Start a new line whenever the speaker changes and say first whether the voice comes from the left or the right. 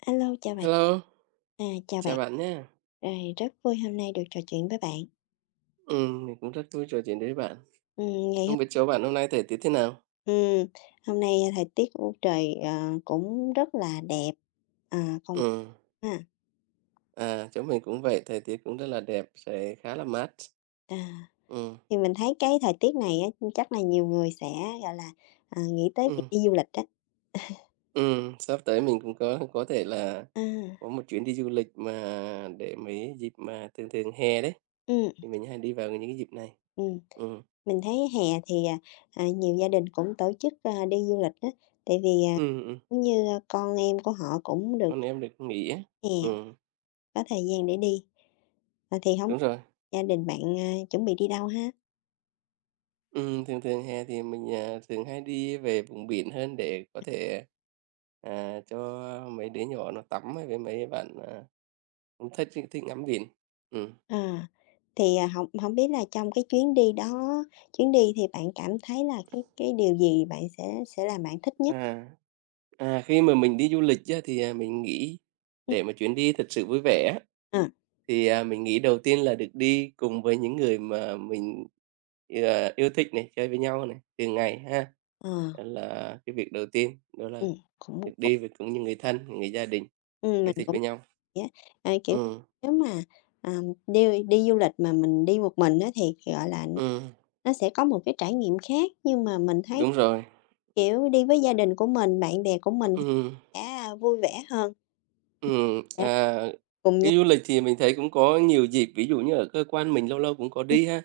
left: Alo, chào bạn.
right: Hello,
left: À, chào bạn.
right: chào bạn nhé.
left: Rồi, rất vui hôm nay được trò chuyện với bạn.
right: Mình cũng rất vui trò chuyện với bạn.
left: Ngày hôm
right: Không biết chỗ bạn hôm nay thời tiết thế nào?
left: ừm, Hôm nay à, thời tiết của trời, cũng rất là đẹp. À còn bạn
right: Ừm,
left: ha?
right: Chỗ mình cũng vậy, thời tiết cũng rất là đẹp, sẽ khá là mát.
left: À,
right: Ừm,
left: thì mình thấy cái thời tiết này á, chắc là nhiều người sẽ, gọi là, nghĩ tới việc
right: ừm,
left: đi du lịch á.
right: Sắp tới mình cũng có thể là
left: À,
right: có một chuyến đi du lịch mà để mấy dịp mà thường thường hè đấy,
left: ừm,
right: thì mình hay đi vào những cái dịp này.
left: ừm,
right: Ừm,
left: mình thấy hè thì, nhiều gia đình cũng tổ chức, đi du lịch á, tại vì,
right: ừm.
left: giống như, con em của họ cũng được
right: Con em được nghỉ á.
left: hè,
right: Ừm,
left: có thời gian để đi. Thì hông
right: đúng rồi.
left: gia đình bạn, chuẩn bị đi đâu ha?
right: Thường thường hè thì mình, thường hay đi về vùng biển hơn để có thể, cho mấy đứa nhỏ nó tắm hay với mấy bạn, cũng thích thích ngắm biển. Ừm.
left: Ờ, thì, hổng hổng biết là trong cái chuyến đi đó chuyến đi thì bạn cảm thấy là cái điều gì bạn sẽ làm bạn thích nhất?
right: À, Khi mà mình đi du lịch á, thì, mình nghĩ
left: Ừm,
right: để mà chuyến đi thật sự vui vẻ á,
left: ờ,
right: thì, mình nghĩ đầu tiên là được đi cùng với những người mà mình, yêu thích này, chơi với nhau này, thường ngày ha.
left: ờ,
right: Đó là cái việc đầu tiên, đó là
left: cũng
right: được
left: cũng
right: đi với cùng những người thân, người gia đình yêu
left: Mình
right: thích
left: cũng
right: với nhau.
left: vậy á. À, kiểu,
right: Ừm,
left: nếu mà, à, đi đi du lịch mà mình đi một mình á thì, gọi là,
right: ừm.
left: nó sẽ có một cái trải nghiệm khác, nhưng mà mình thấy,
right: Đúng rồi.
left: kiểu, đi với gia đình của mình, bạn bè của mình
right: ừ
left: sẽ vui vẻ hơn.
right: ừ
left: Sẽ
right: à,
left: cùng nh
right: Đi du lịch thì mình thấy cũng có nhiều dịp, ví dụ như ở cơ quan mình lâu lâu cũng có
left: Ừm.
right: đi ha.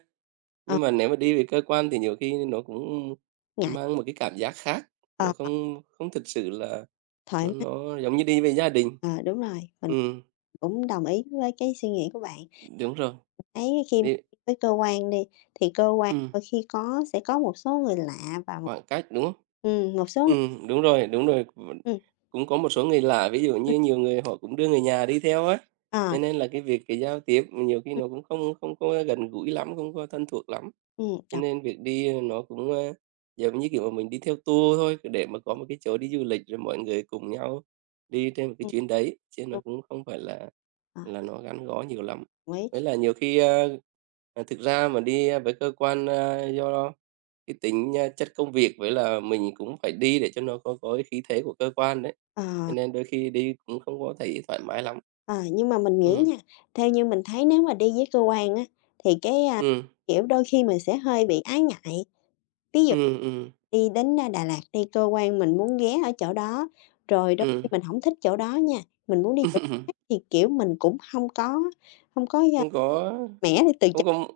left: Ờ,
right: Nhưng mà nếu mà đi về cơ quan thì nhiều khi nó cũng
left: Ngại,
right: mang một cái cảm giác khác, nó
left: ờ,
right: không không thực sự là
left: thoải
right: nó
left: mái,
right: nó giống như đi với gia đình.
left: ờ, đúng rồi, mình
right: ừ
left: cũng đồng ý với cái suy nghĩ của bạn.
right: Đúng rồi,
left: Thấy khi mà
right: đi
left: với cơ quan đi, thì cơ quan
right: ừm,
left: đôi khi có sẽ có một số người lạ và một
right: khoảng cách, đúng không?
left: một số
right: Đúng rồi, đúng rồi. Vẫn
left: ừm,
right: cũng có một số người lạ, ví dụ
left: ừm,
right: như nhiều người họ cũng đưa người nhà đi theo á,
left: ờ,
right: cho nên là việc cái giao tiếp nhiều khi
left: ừm,
right: nó cũng không không có gần gũi lắm, không có thân thuộc lắm. Cho
left: đồng
right: nên việc đi nó cũng, giống như kiểu mà mình đi theo tour thôi, để mà có một cái chỗ đi du lịch rồi mọi người cùng nhau đi trên một cái
left: ừm,
right: chuyến đấy, chứ nó
left: đúng,
right: cũng không phải là
left: ờ,
right: nó gắn bó nhiều lắm.
left: đồng ý.
right: Với là nhiều khi, thực ra mà đi với cơ quan, do cái tính, chất công việc với là mình cũng phải đi để cho nó có cái khí thế của cơ quan đấy, cho
left: Ờ.
right: nên đôi khi đi cũng không có thấy thoải mái lắm.
left: Ờ, nhưng mà mình nghĩ
right: Ừ,
left: nha, theo như mình thấy nếu mà đi với cơ quan á, thì cái,
right: ừ,
left: kiểu, đôi khi mình sẽ hơi bị ái ngại. Ví dụ
right: ừ, ừ,
left: đi đến, Đà Lạt đi, cơ quan mình muốn ghé ở chỗ đó, rồi đôi khi
right: ừm.
left: mình hổng thích chỗ đó nha, mình muốn đi chỗ khác thì, kiểu, mình cũng hông có,
right: không có
left: mẻ để từ
right: không
left: chối.
right: có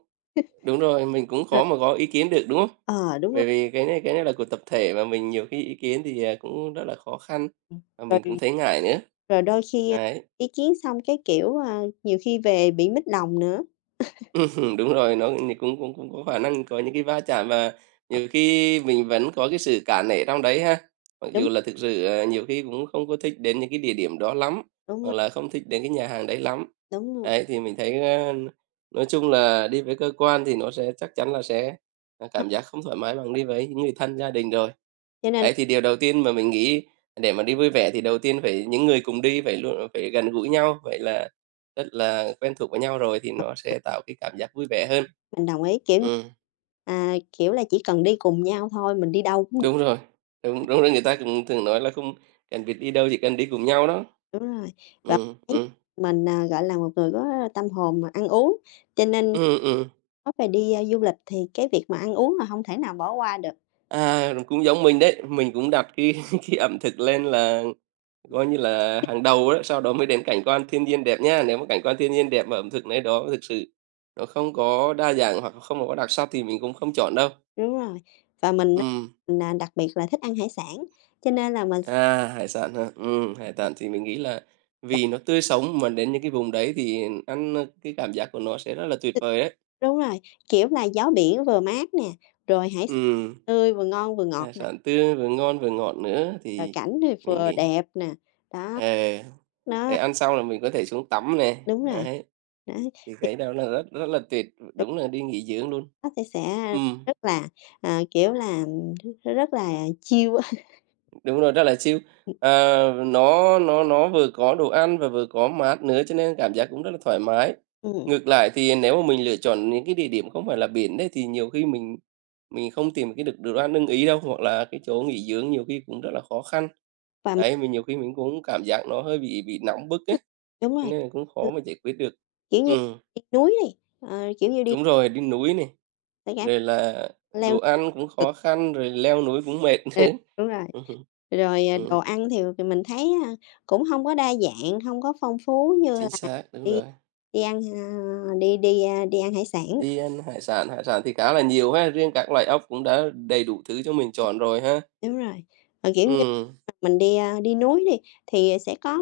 right: đúng rồi, mình cũng
left: Ờ.
right: khó mà có ý kiến được, đúng không?
left: Ờ, đúng rồi.
right: Bởi vì cái này là của tập thể mà mình nhiều khi ý kiến thì, cũng rất là khó khăn,
left: Ừm,
right: và mình cũng
left: rồi
right: thấy ngại nữa.
left: rồi đôi khi,
right: Đấy.
left: ý kiến xong cái, kiểu, nhiều khi về bị mếch lòng nữa.
right: Đúng rồi, nó cũng cũng cũng có khả năng có những cái va chạm và
left: Ờ,
right: nhiều khi mình vẫn có cái sự cả nể trong đấy ha. Mặc
left: đúng,
right: dù là thực sự, nhiều khi cũng không có thích đến những cái địa điểm đó lắm,
left: đúng
right: hoặc
left: rồi,
right: là không thích đến cái nhà hàng đấy lắm.
left: đúng luôn.
right: Đấy, thì mình thấy, nói chung là đi với cơ quan thì nó sẽ chắc chắn là sẽ,
left: H
right: cảm giác không thoải mái bằng đi với những người thân, gia đình rồi.
left: Cho nên
right: Đấy, thì điều đầu tiên mà mình nghĩ để mà đi vui vẻ thì đầu tiên phải những người cùng đi phải luôn phải gần gũi nhau, vậy là rất là quen thuộc với nhau rồi thì nó sẽ tạo cái cảm giác vui vẻ hơn.
left: mình đồng ý, kiểu,
right: Ừm,
left: kiểu là, chỉ cần đi cùng nhau thôi, mình đi đâu cũng được.
right: đúng rồi, đúng, đúng rồi, người ta cũng thường nói là không cần việc đi đâu, chỉ cần đi cùng nhau đó.
left: Đúng rồi, và
right: Ừm,
left: thấy
right: ừm,
left: mình, gọi là, một người có tâm hồn, ăn uống, cho nên
right: ừm, ừm.
left: nói về đi, du lịch thì cái việc mà ăn uống là hông thể nào bỏ qua được.
right: À, cũng giống mình đấy, mình cũng đặt cái cái ẩm thực lên là coi như là hàng đầu đó, sau đó mới đến cảnh quan thiên nhiên đẹp nha. Nếu mà cảnh quan thiên nhiên đẹp mà ẩm thực nơi đó thực sự nó không có đa dạng hoặc không có đặc sắc thì mình cũng không chọn đâu.
left: Đúng rồi, và mình á,
right: Ừm.
left: mình, đặc biệt là thích ăn hải sản, cho nên là mình sẽ
right: À, hải sản hả? Hải sản thì mình nghĩ là vì nó tươi sống mà đến những cái vùng đấy thì ăn, cái cảm giác của nó sẽ rất là tuyệt vời đấy.
left: đúng rồi, kiểu là, gió biển vừa mát nè, rồi hải sản
right: Ừm,
left: tươi vừa ngon vừa ngọt
right: hải
left: nè,
right: sản tươi vừa ngon vừa ngọt nữa
left: rồi
right: thì
left: cảnh thì
right: mình
left: vừa
right: nghĩ
left: đẹp nè, đó.
right: ờ, để
left: Nó
right: ăn xong là mình có thể xuống tắm nè,
left: đúng rồi,
right: đấy,
left: đó,
right: thì
left: thì
right: cái đó là rất rất là tuyệt, đúng là đi nghỉ dưỡng luôn.
left: nó sẽ
right: Ừm.
left: rất là, kiểu là, rất là chill á.
right: Đúng rồi, rất là chill. Ờ, nó vừa có đồ ăn và vừa có mát nữa, cho nên cảm giác cũng rất là thoải mái.
left: Ừm,
right: Ngược lại thì nếu mà mình lựa chọn những cái địa điểm không phải là biển đấy, thì nhiều khi mình không tìm cái được đồ ăn ưng ý đâu, hoặc là cái chỗ nghỉ dưỡng nhiều khi cũng rất là khó khăn.
left: và mình
right: Đấy, nhiều khi mình cũng cảm giác nó hơi bị nóng bức ấy,
left: Đúng
right: cho
left: rồi,
right: nên là cũng
left: ừm,
right: khó mà giải quyết được.
left: kiểu như,
right: Ừm,
left: đi núi đi, kiểu như, đi
right: đúng rồi, đi núi này,
left: phải gánh
right: rồi là đồ
left: leo
right: ăn cũng
left: cực
right: khó khăn, rồi leo núi cũng mệt nữa.
left: à, đúng rồi.
right: Ừm,
left: Rồi, đồ ăn thì mình thấy, cũng hông có đa dạng, hông có phong phú như là
right: chính xác, đúng
left: đi
right: rồi.
left: đi ăn, a, đi đi, a, đi ăn hải sản.
right: Đi ăn hải sản thì khá là nhiều ha, riêng các loại ốc cũng đã đầy đủ thứ cho mình chọn rồi ha.
left: Đúng rồi, kiểu như,
right: Ừm,
left: mình đi, đi núi đi, thì sẽ có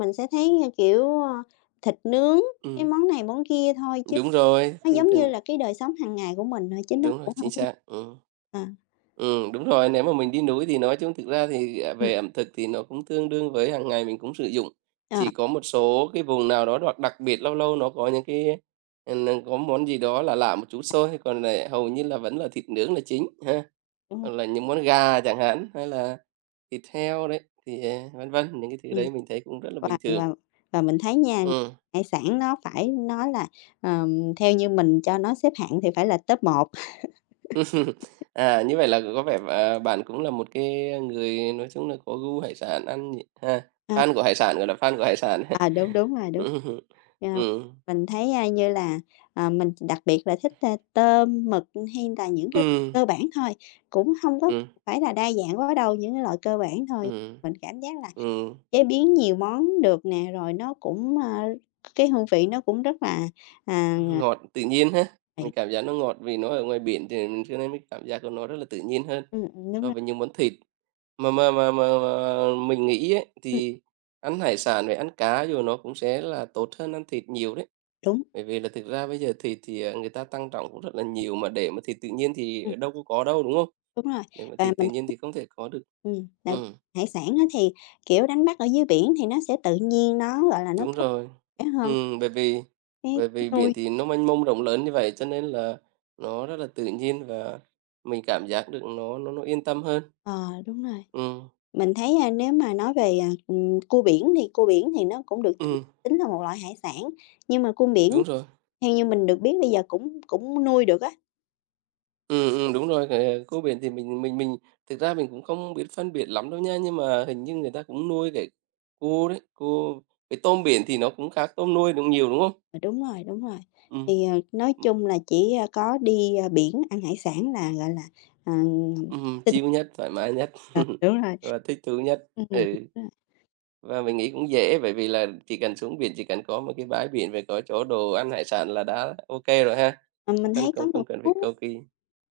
left: mình sẽ thấy, như kiểu, thịt nướng, cái
right: ừm,
left: món này món kia thôi chứ
right: đúng rồi,
left: nó
right: thường
left: giống như
right: thường
left: là cái đời sống hàng ngày của mình thôi chứ nó
right: đúng rồi,
left: cũng
right: chính
left: không có
right: xác,
left: ờ,
right: đúng rồi, nếu mà mình đi núi thì nói chung thực ra thì,
left: ừm,
right: về ẩm thực thì nó cũng tương đương với hàng ngày mình cũng sử dụng.
left: ờ,
right: Chỉ có một số cái vùng nào đó đoặc đặc biệt, lâu lâu nó có những cái, ờ, n có món gì đó là lạ một chút thôi, còn lại hầu như là vẫn là thịt nướng là chính ha,
left: Đúng rồi,
right: hoặc là những món gà chẳng hạn, hay là thịt heo đấy, thì, vân vân, những cái thứ
left: ừm.
right: đấy mình thấy cũng rất là
left: Và
right: bình thường.
left: và và mình thấy nha,
right: Ừm.
left: hải sản nó phải nói là, theo như mình cho nó xếp hạng thì phải là top một.
right: À, như vậy là có vẻ, à, bạn cũng là một cái người nói chung là có gu hải sản ăn nhỉ ha, fan của hải sản, gọi là fan của hải sản.
left: À, đúng, đúng rồi, đúng.
right: Ừm,
left: Ờ,
right: ừm,
left: mình thấy, như là, mình đặc biệt là thích, tôm, mực hay là những cái
right: ừm,
left: cơ bản thôi, cũng không có
right: ừm,
left: phải là đa dạng quá đâu, những cái loại cơ bản thôi.
right: ừm,
left: Mình cảm giác là
right: ừm.
left: chế biến nhiều món được nè, rồi nó cũng, cái hương vị nó cũng rất là, à,
right: Ngọt tự nhiên ha, mình cảm giác nó ngọt vì nó ở ngoài biển thì mình cho nên cái cảm giác của nó rất là tự nhiên hơn
left: Đúng
right: so
left: rồi,
right: với những món thịt. Mà mình nghĩ ấy,
left: ừm,
right: thì ăn hải sản với ăn cá rồi nó cũng sẽ là tốt hơn ăn thịt nhiều đấy.
left: đúng,
right: Bởi vì là thực ra bây giờ thịt thì, người ta tăng trọng cũng rất là nhiều, mà để mà thịt tự nhiên thì
left: ừm,
right: ở đâu có đâu, đúng không?
left: đúng rồi.
right: Để mà
left: Và
right: thịt tự
left: mình
right: nhiên
left: thấy
right: thì không thể có được.
left: là
right: Ừm,
left: hải sản á thì, kiểu, đánh bắt ở dưới biển thì nó sẽ tự nhiên, nó, gọi là, nó
right: đúng
left: tốt
right: rồi.
left: hơn
right: Ừm, bởi vì
left: cái
right: bởi vì biển
left: nuôi.
right: thì nó mênh mông rộng lớn như vậy cho nên là nó rất là tự nhiên và mình cảm giác được nó yên tâm hơn.
left: Ờ, đúng rồi.
right: Ừm,
left: Mình thấy, nếu mà nói về, cua biển thì nó cũng được tính
right: ừm,
left: tính là một loại hải sản, nhưng mà cua biển
right: đúng rồi.
left: theo như mình được biết bây giờ cũng cũng nuôi được á.
right: Đúng rồi, cái cua biển thì mình thực ra mình cũng không biết phân biệt lắm đâu nha, nhưng mà hình như người ta cũng nuôi cái cua đấy, cua cái tôm biển thì nó cũng khác tôm nuôi đúng nhiều, đúng không?
left: Ờ, đúng rồi, đúng rồi.
right: Ừm,
left: Thì, nói
right: ừm,
left: chung là chỉ, có đi, biển ăn hải sản là, gọi là, ờ,
right: ừm,
left: tinh
right: nhất, thoải mái nhất
left: ờ, đúng rồi.
right: và thích thú nhất.
left: Đúng
right: Ừ.
left: rồi.
right: Và mình nghĩ cũng dễ, bởi vì là chỉ cần xuống biển, chỉ cần có một cái bãi biển rồi có chỗ đồ ăn hải sản là đã ok rồi ha,
left: Ờ, mình
right: không cần
left: thấy có
right: không
left: một
right: không cần phải
left: số
right: cầu kỳ.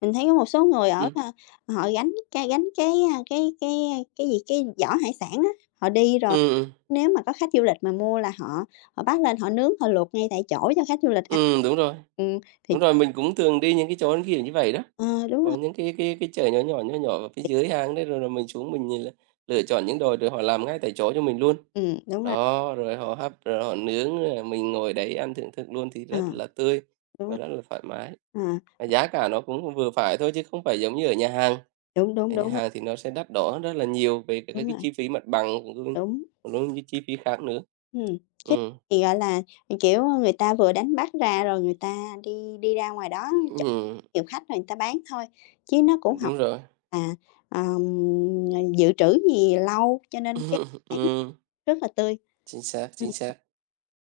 left: mình thấy có một số người ở,
right: Ừm,
left: họ gánh cái, cái gì, cái giỏ hải sản á, họ đi rồi
right: ừm, ừm,
left: nếu mà có khách du lịch mà mua là họ họ bắt lên họ nướng, họ luộc ngay tại chỗ cho khách du lịch ăn.
right: đúng rồi,
left: Ừm, thì
right: đúng rồi, mình cũng thường đi những cái chỗ kiểu như vậy đó,
left: ờ, Đúng
right: có
left: rồi,
right: những cái chợ nhỏ nhỏ, nhỏ nhỏ ở phía dưới hang đấy, rồi là mình xuống mình nhìn là lựa chọn những đồ rồi họ làm ngay tại chỗ cho mình luôn.
left: đúng rồi,
right: Đó, rồi họ hấp, rồi họ nướng, rồi mình ngồi đấy ăn thưởng thức luôn thì
left: ờ,
right: rất là tươi
left: đúng
right: và
left: rồi.
right: rất là thoải mái,
left: Ờ,
right: và giá cả nó cũng vừa phải thôi chứ không phải giống như ở nhà hàng.
left: đúng, đúng,
right: Ở nhà
left: đúng rồi,
right: hàng thì nó sẽ đắt đỏ rất là nhiều về cả các
left: đúng
right: cái
left: rồi,
right: chi phí mặt bằng cũng luôn
left: đúng.
right: còn đối với chi phí khác nữa.
left: Ừm, cái
right: Ừm,
left: Thì, gọi là, kiểu, người ta vừa đánh bắt ra rồi người ta đi đi ra ngoài đó chỗ
right: ừm,
left: nhiều khách rồi người ta bán thôi, chứ nó cũng hổng
right: đúng rồi.
left: là, ờm, dự trữ gì lâu, cho nên cái sản nó
right: Ừm,
left: rất là tươi.
right: chính xác,
left: Ừm,
right: chính xác.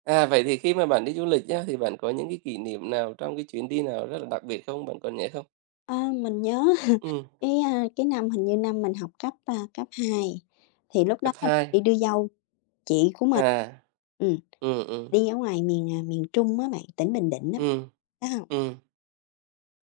right: À, vậy thì khi mà bạn đi du lịch nhá, thì bạn có những cái kỷ niệm nào trong cái chuyến đi nào rất là đặc biệt không? Bạn còn nhớ không?
left: mình nhớ
right: Ừm,
left: cái, cái năm hình như năm mình học cấp, cấp 2 thì lúc đó
right: cấp
left: là
right: hai
left: đi đưa dâu chị của mình,
right: À,
left: ừm,
right: ừm, ừm,
left: đi ở ngoài miền, miền Trung á bạn, tỉnh Bình Định á,
right: ừm,
left: đó hông?
right: ừm,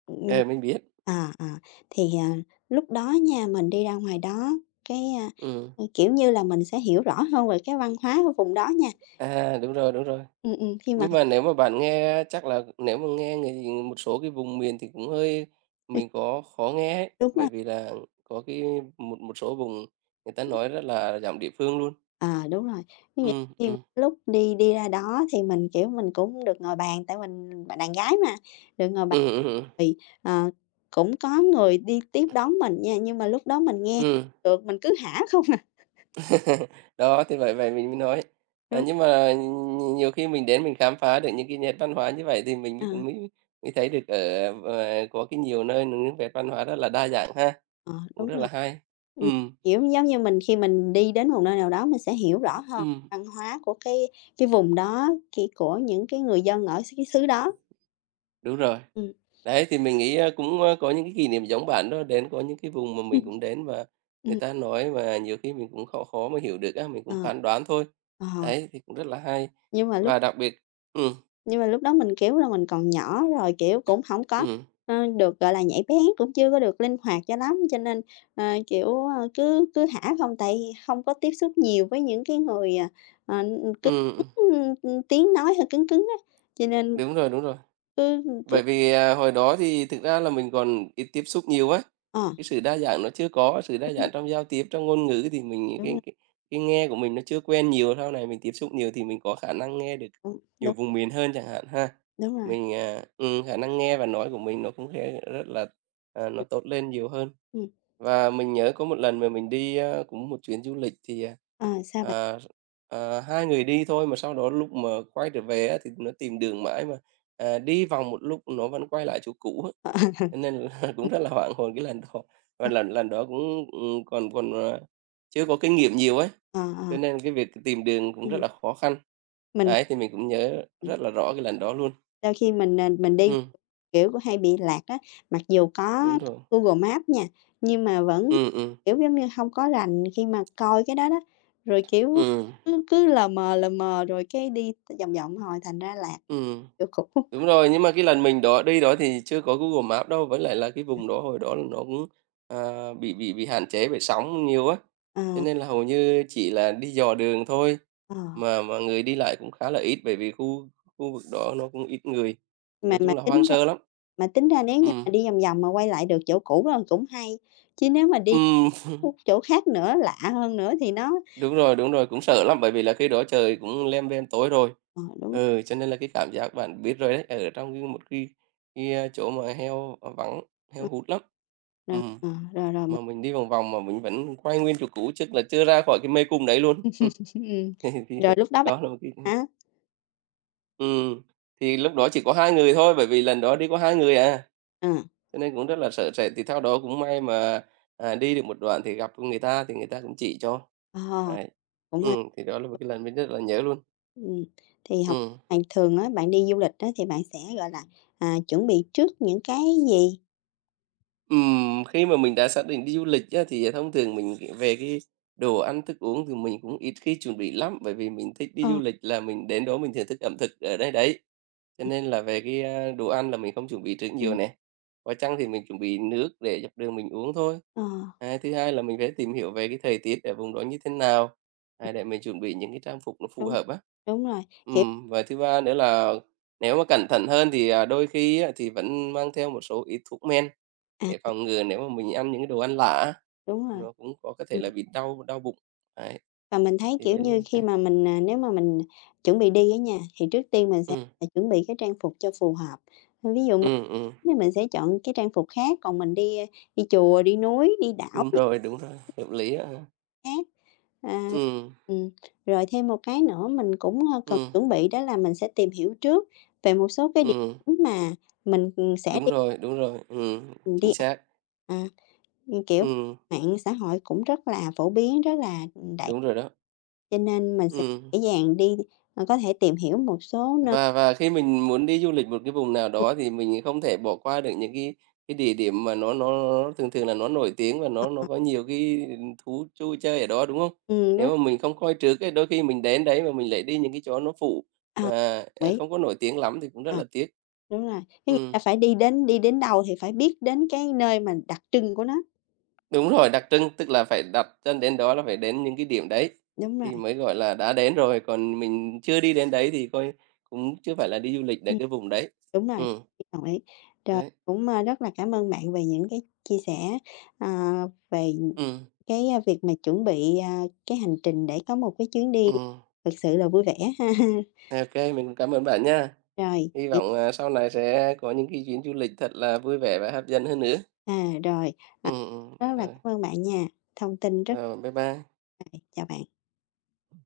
left: Ừm.
right: ờ, mình biết.
left: À, à, thì, lúc đó nha, mình đi ra ngoài đó, cái,
right: Ừm,
left: kiểu như là, mình sẽ hiểu rõ hơn về cái văn hóa của vùng đó nha.
right: à, đúng rồi, đúng rồi.
left: Khi mà
right: Nhưng mà nếu mà bạn nghe chắc là nếu mà nghe người một số cái vùng miền thì cũng hơi mình có khó nghe ấy,
left: đúng
right: bởi
left: rồi,
right: vì là có cái một một số vùng người ta nói rất là giọng địa phương luôn.
left: ờ, đúng rồi. Có nghĩa
right: ừ
left: khi mà
right: ừ
left: lúc đi đi ra đó thì mình, kiểu, mình cũng được ngồi bàn, tại mình bạn đàn gái mà, được ngồi
right: ừ
left: bàn
right: ừm, ừm,
left: thì, ờ, cũng có người đi tiếp đón mình nha, nhưng mà lúc đó mình nghe
right: ừm.
left: được, mình cứ hả không à.
right: Đó, thì vậy vậy mình mới nói. À,
left: Ừm,
right: nhưng mà nhiều khi mình đến mình khám phá được những cái nét văn hóa như vậy thì mình
left: ờ.
right: mới mới mới thấy được ở, có cái nhiều nơi nướng nét văn hóa rất là đa dạng ha,
left: Ờ,
right: cũng
left: đúng
right: rất
left: rồi.
right: là hay. ừ
left: Ừm, Kiểu, giống như mình khi mình đi đến một nơi nào đó mình sẽ hiểu rõ
right: ừ
left: hơn văn hóa của cái vùng đó, cái của những cái người dân ở cái xứ đó.
right: đúng rồi.
left: Ừm.
right: Đấy, thì mình nghĩ, cũng, có những cái kỷ niệm giống bạn đó, đến có những cái vùng mà mình
left: Ừm,
right: cũng đến và người ta nói và nhiều khi mình cũng khó khó mà hiểu được á, mình
left: ờ,
right: cũng phán đoán thôi.
left: ờ,
right: Đấy, thì cũng rất là hay.
left: nhưng mà lúc
right: Và đặc biệt ừm,
left: Nhưng mà lúc đó mình, kiểu là, mình còn nhỏ rồi, kiểu, cũng hổng có,
right: ừm,
left: được, gọi là, nhạy bén, cũng chưa có được linh hoạt cho lắm, cho nên, kiểu, cứ cứ thả không. Tại không có tiếp xúc nhiều với những cái người, cứng
right: ừm, ừm,
left: cứng, tiếng nói hơi cứng cứng á, cho nên
right: đúng rồi, đúng rồi.
left: cứ cứ
right: Bởi vì, hồi đó thì thực ra là mình còn ít tiếp xúc nhiều á,
left: ờ,
right: cái sự đa dạng nó chưa có, sự đa
left: đúng,
right: dạng trong giao tiếp, trong ngôn ngữ thì mình
left: đúng
right: cái
left: rồi,
right: cái cái nghe của mình nó chưa quen nhiều, sau này mình tiếp xúc nhiều thì mình có khả năng nghe được
left: đúng,
right: nhiều
left: đúng,
right: vùng miền hơn chẳng hạn ha.
left: đúng rồi.
right: Mình, khả năng nghe và nói của mình nó cũng sẽ rất là, nó tốt lên nhiều hơn.
left: Ừm, ừm,
right: Và mình nhớ có một lần mà mình đi, cũng một chuyến du lịch thì,
left: ờ, Sao bạn?
right: à, 2 người đi thôi mà sau đó lúc mà quay trở về á thì nó tìm đường mãi mà Ờ, đi vòng một lúc nó vẫn quay lại chỗ cũ á,
left: Ờ,
right: cho nên là cũng rất là hoảng hồn cái lần đó. Và
left: ờ,
right: lần lần đó cũng, còn còn, chưa có kinh nghiệm nhiều ấy,
left: ờ, ờ, ờ,
right: cho nên cái việc tìm đường cũng rất
left: ừm,
right: là khó khăn.
left: mình
right: Đấy, thì mình cũng nhớ
left: ừm.
right: rất là rõ cái lần đó luôn.
left: Đôi khi mình đi,
right: Ừm,
left: kiểu, cũng hay bị lạc á, mặc dù có
right: đúng rồi.
left: Google Maps nha, nhưng mà vẫn,
right: ừ ừ
left: kiểu, giống như, hông có rành khi mà coi cái đó đó. Rồi, kiểu,
right: ừ
left: cứ cứ lờ mờ rồi cái đi vòng vòng hồi thành ra lạc,
right: ừ
left: kiểu, cũ.
right: Đúng rồi, nhưng mà cái lần mình đó đi đó thì chưa có Google Maps đâu, với lại là cái vùng đó hồi đó là nó cũng, bị hạn chế bởi sóng nhiều á,
left: Ờ,
right: cho nên là hầu như chỉ là đi dò đường thôi,
left: ờ,
right: mà người đi lại cũng khá là ít bởi vì khu khu vực đó nó cũng ít người,
left: mà
right: nói
left: mà
right: chung là hoang sơ lắm.
left: tính ra nếu như
right: Ừm,
left: mà đi vòng vòng mà quay lại được chỗ cũ là cũng hay, chứ nếu mà đi
right: ừm,
left: khúc chỗ khác nữa, lạ hơn nữa thì nó
right: đúng rồi, cũng sợ lắm, bởi vì là khi đó trời cũng lem bem tối rồi.
left: ờ, đúng,
right: Ừ, cho nên là cái cảm giác bạn biết rồi đấy, ở trong một cái, chỗ mà heo, vắng, heo
left: ừm.
right: hút lắm. ừ
left: Rồi, ờ, rồi, rồi
right: Mà
left: mình
right: mình đi vòng vòng mà mình vẫn quay nguyên chỗ cũ, chắc là chưa ra khỏi cái mê cung đấy luôn.
left: Ừm,
right: Thì
left: Rồi lúc đó bạn
right: đó là một cái
left: hả?
right: ừm, thì lúc đó chỉ có 2 người thôi, bởi vì lần đó đi có 2 người à,
left: Ờ,
right: cho nên cũng rất là sợ sệt, thì sau đó cũng may mà, đi được một đoạn thì gặp người ta thì người ta cũng chỉ cho.
left: ờ,
right: Đấy,
left: cũng, a
right: thì đó là một cái lần mình rất là nhớ luôn.
left: ừm, thì hổng
right: Ừm.
left: bạn thường á, bạn đi du lịch á, thì bạn sẽ, gọi là, chuẩn bị trước những cái gì?
right: Khi mà mình đã xác định đi du lịch á, thì thông thường mình nghĩ về cái đồ ăn thức uống thì mình cũng ít khi chuẩn bị lắm, bởi vì mình thích đi
left: Ờ,
right: du lịch là mình đến đó mình thưởng thức ẩm thực ở đây đấy. Cho
left: ừm,
right: nên là về cái, đồ ăn là mình không chuẩn bị trước nhiều
left: ừm,
right: nè, có chăng thì mình chuẩn bị nước để dọc đường mình uống thôi.
left: ờ,
right: À, thứ hai là mình phải tìm hiểu về cái thời tiết ở vùng đó như thế nào, để mình chuẩn bị những cái trang phục nó phù
left: Đúng,
right: hợp á.
left: đúng rồi, kiểu
right: Và thứ ba nữa là nếu mà cẩn thận hơn thì, đôi khi á, thì vẫn mang theo một số ít thuốc men.
left: à,
right: Để phòng ngừa nếu mà mình ăn những cái đồ ăn lạ
left: đúng rồi,
right: nó cũng có thể
left: ừm,
right: là bị đau đau bụng. Đấy,
left: và mình thấy,
right: thì
left: kiểu
right: đấy là
left: như,
right: những
left: khi
right: cái
left: mà mình, à, nếu mà mình chuẩn bị đi á nha, thì trước tiên mình sẽ
right: ừm,
left: phải chuẩn bị cái trang phục cho phù hợp. Ví dụ
right: ừm, ừm,
left: mình sẽ chọn cái trang phục khác, còn mình đi, đi chùa, đi núi, đi đảo
right: đúng rồi, hợp lý á ha.
left: Hát. À,
right: Ừm,
left: ừm, Rồi thêm một cái nữa mình cũng, cần
right: ừm,
left: chuẩn bị đó là mình sẽ tìm hiểu trước về một số cái địa điểm mà mình, sẽ đi
right: đúng rồi,
left: mình
right: chính
left: đi ăn.
right: xác.
left: À, Kiểu,
right: Ừm,
left: mạng xã hội cũng rất là phổ biến, rất là, đại
right: đúng rồi đó,
left: cho nên mình sẽ
right: ừm.
left: dễ dàng đi có thể tìm hiểu một số nơi
right: Và khi mình muốn đi du lịch một cái vùng nào đó thì mình không thể bỏ qua được những cái địa điểm mà nó nó thường thường là nó nổi tiếng và nó có nhiều cái thú vui chơi ở đó, đúng không?
left: đúng,
right: Nếu mà mình không coi trước ấy, đôi khi mình đến đấy mà mình lại đi những cái chỗ nó phụ mà,
left: ờ, mỹ.
right: không có nổi tiếng lắm thì cũng rất
left: Ờ,
right: là tiếc.
left: đúng rồi, có nghĩa
right: Ừm,
left: là phải đi đến đâu thì phải biết đến cái nơi mà đặc trưng của nó,
right: đúng rồi, đặc trưng, tức là phải đặt chân đến đó là phải đến những cái điểm đấy
left: đúng rồi,
right: thì mới, gọi là, đã đến rồi, còn mình chưa đi đến đấy thì coi cũng chưa phải là đi du lịch đến
left: ừm.
right: cái vùng đấy.
left: Đúng rồi,
right: Ừm,
left: đồng ý. Rồi,
right: đấy,
left: cũng, rất là cảm ơn bạn về những cái chia sẻ, à, về những
right: ừm.
left: cái, việc mà chuẩn bị, cái hành trình để có một cái chuyến đi
right: ừ
left: thực sự là vui vẻ ha.
right: OK, mình cảm ơn bạn nha.
left: Rồi,
right: Hy
left: những
right: vọng, sau này sẽ có những cái chuyến du lịch thật là vui vẻ và hấp dẫn hơn nữa.
left: à, rồi, à,
right: ừ ừm,
left: Rất là
right: rồi,
left: cảm ơn bạn nha, thông tin rất
right: rồi, bye bye.
left: chào bạn.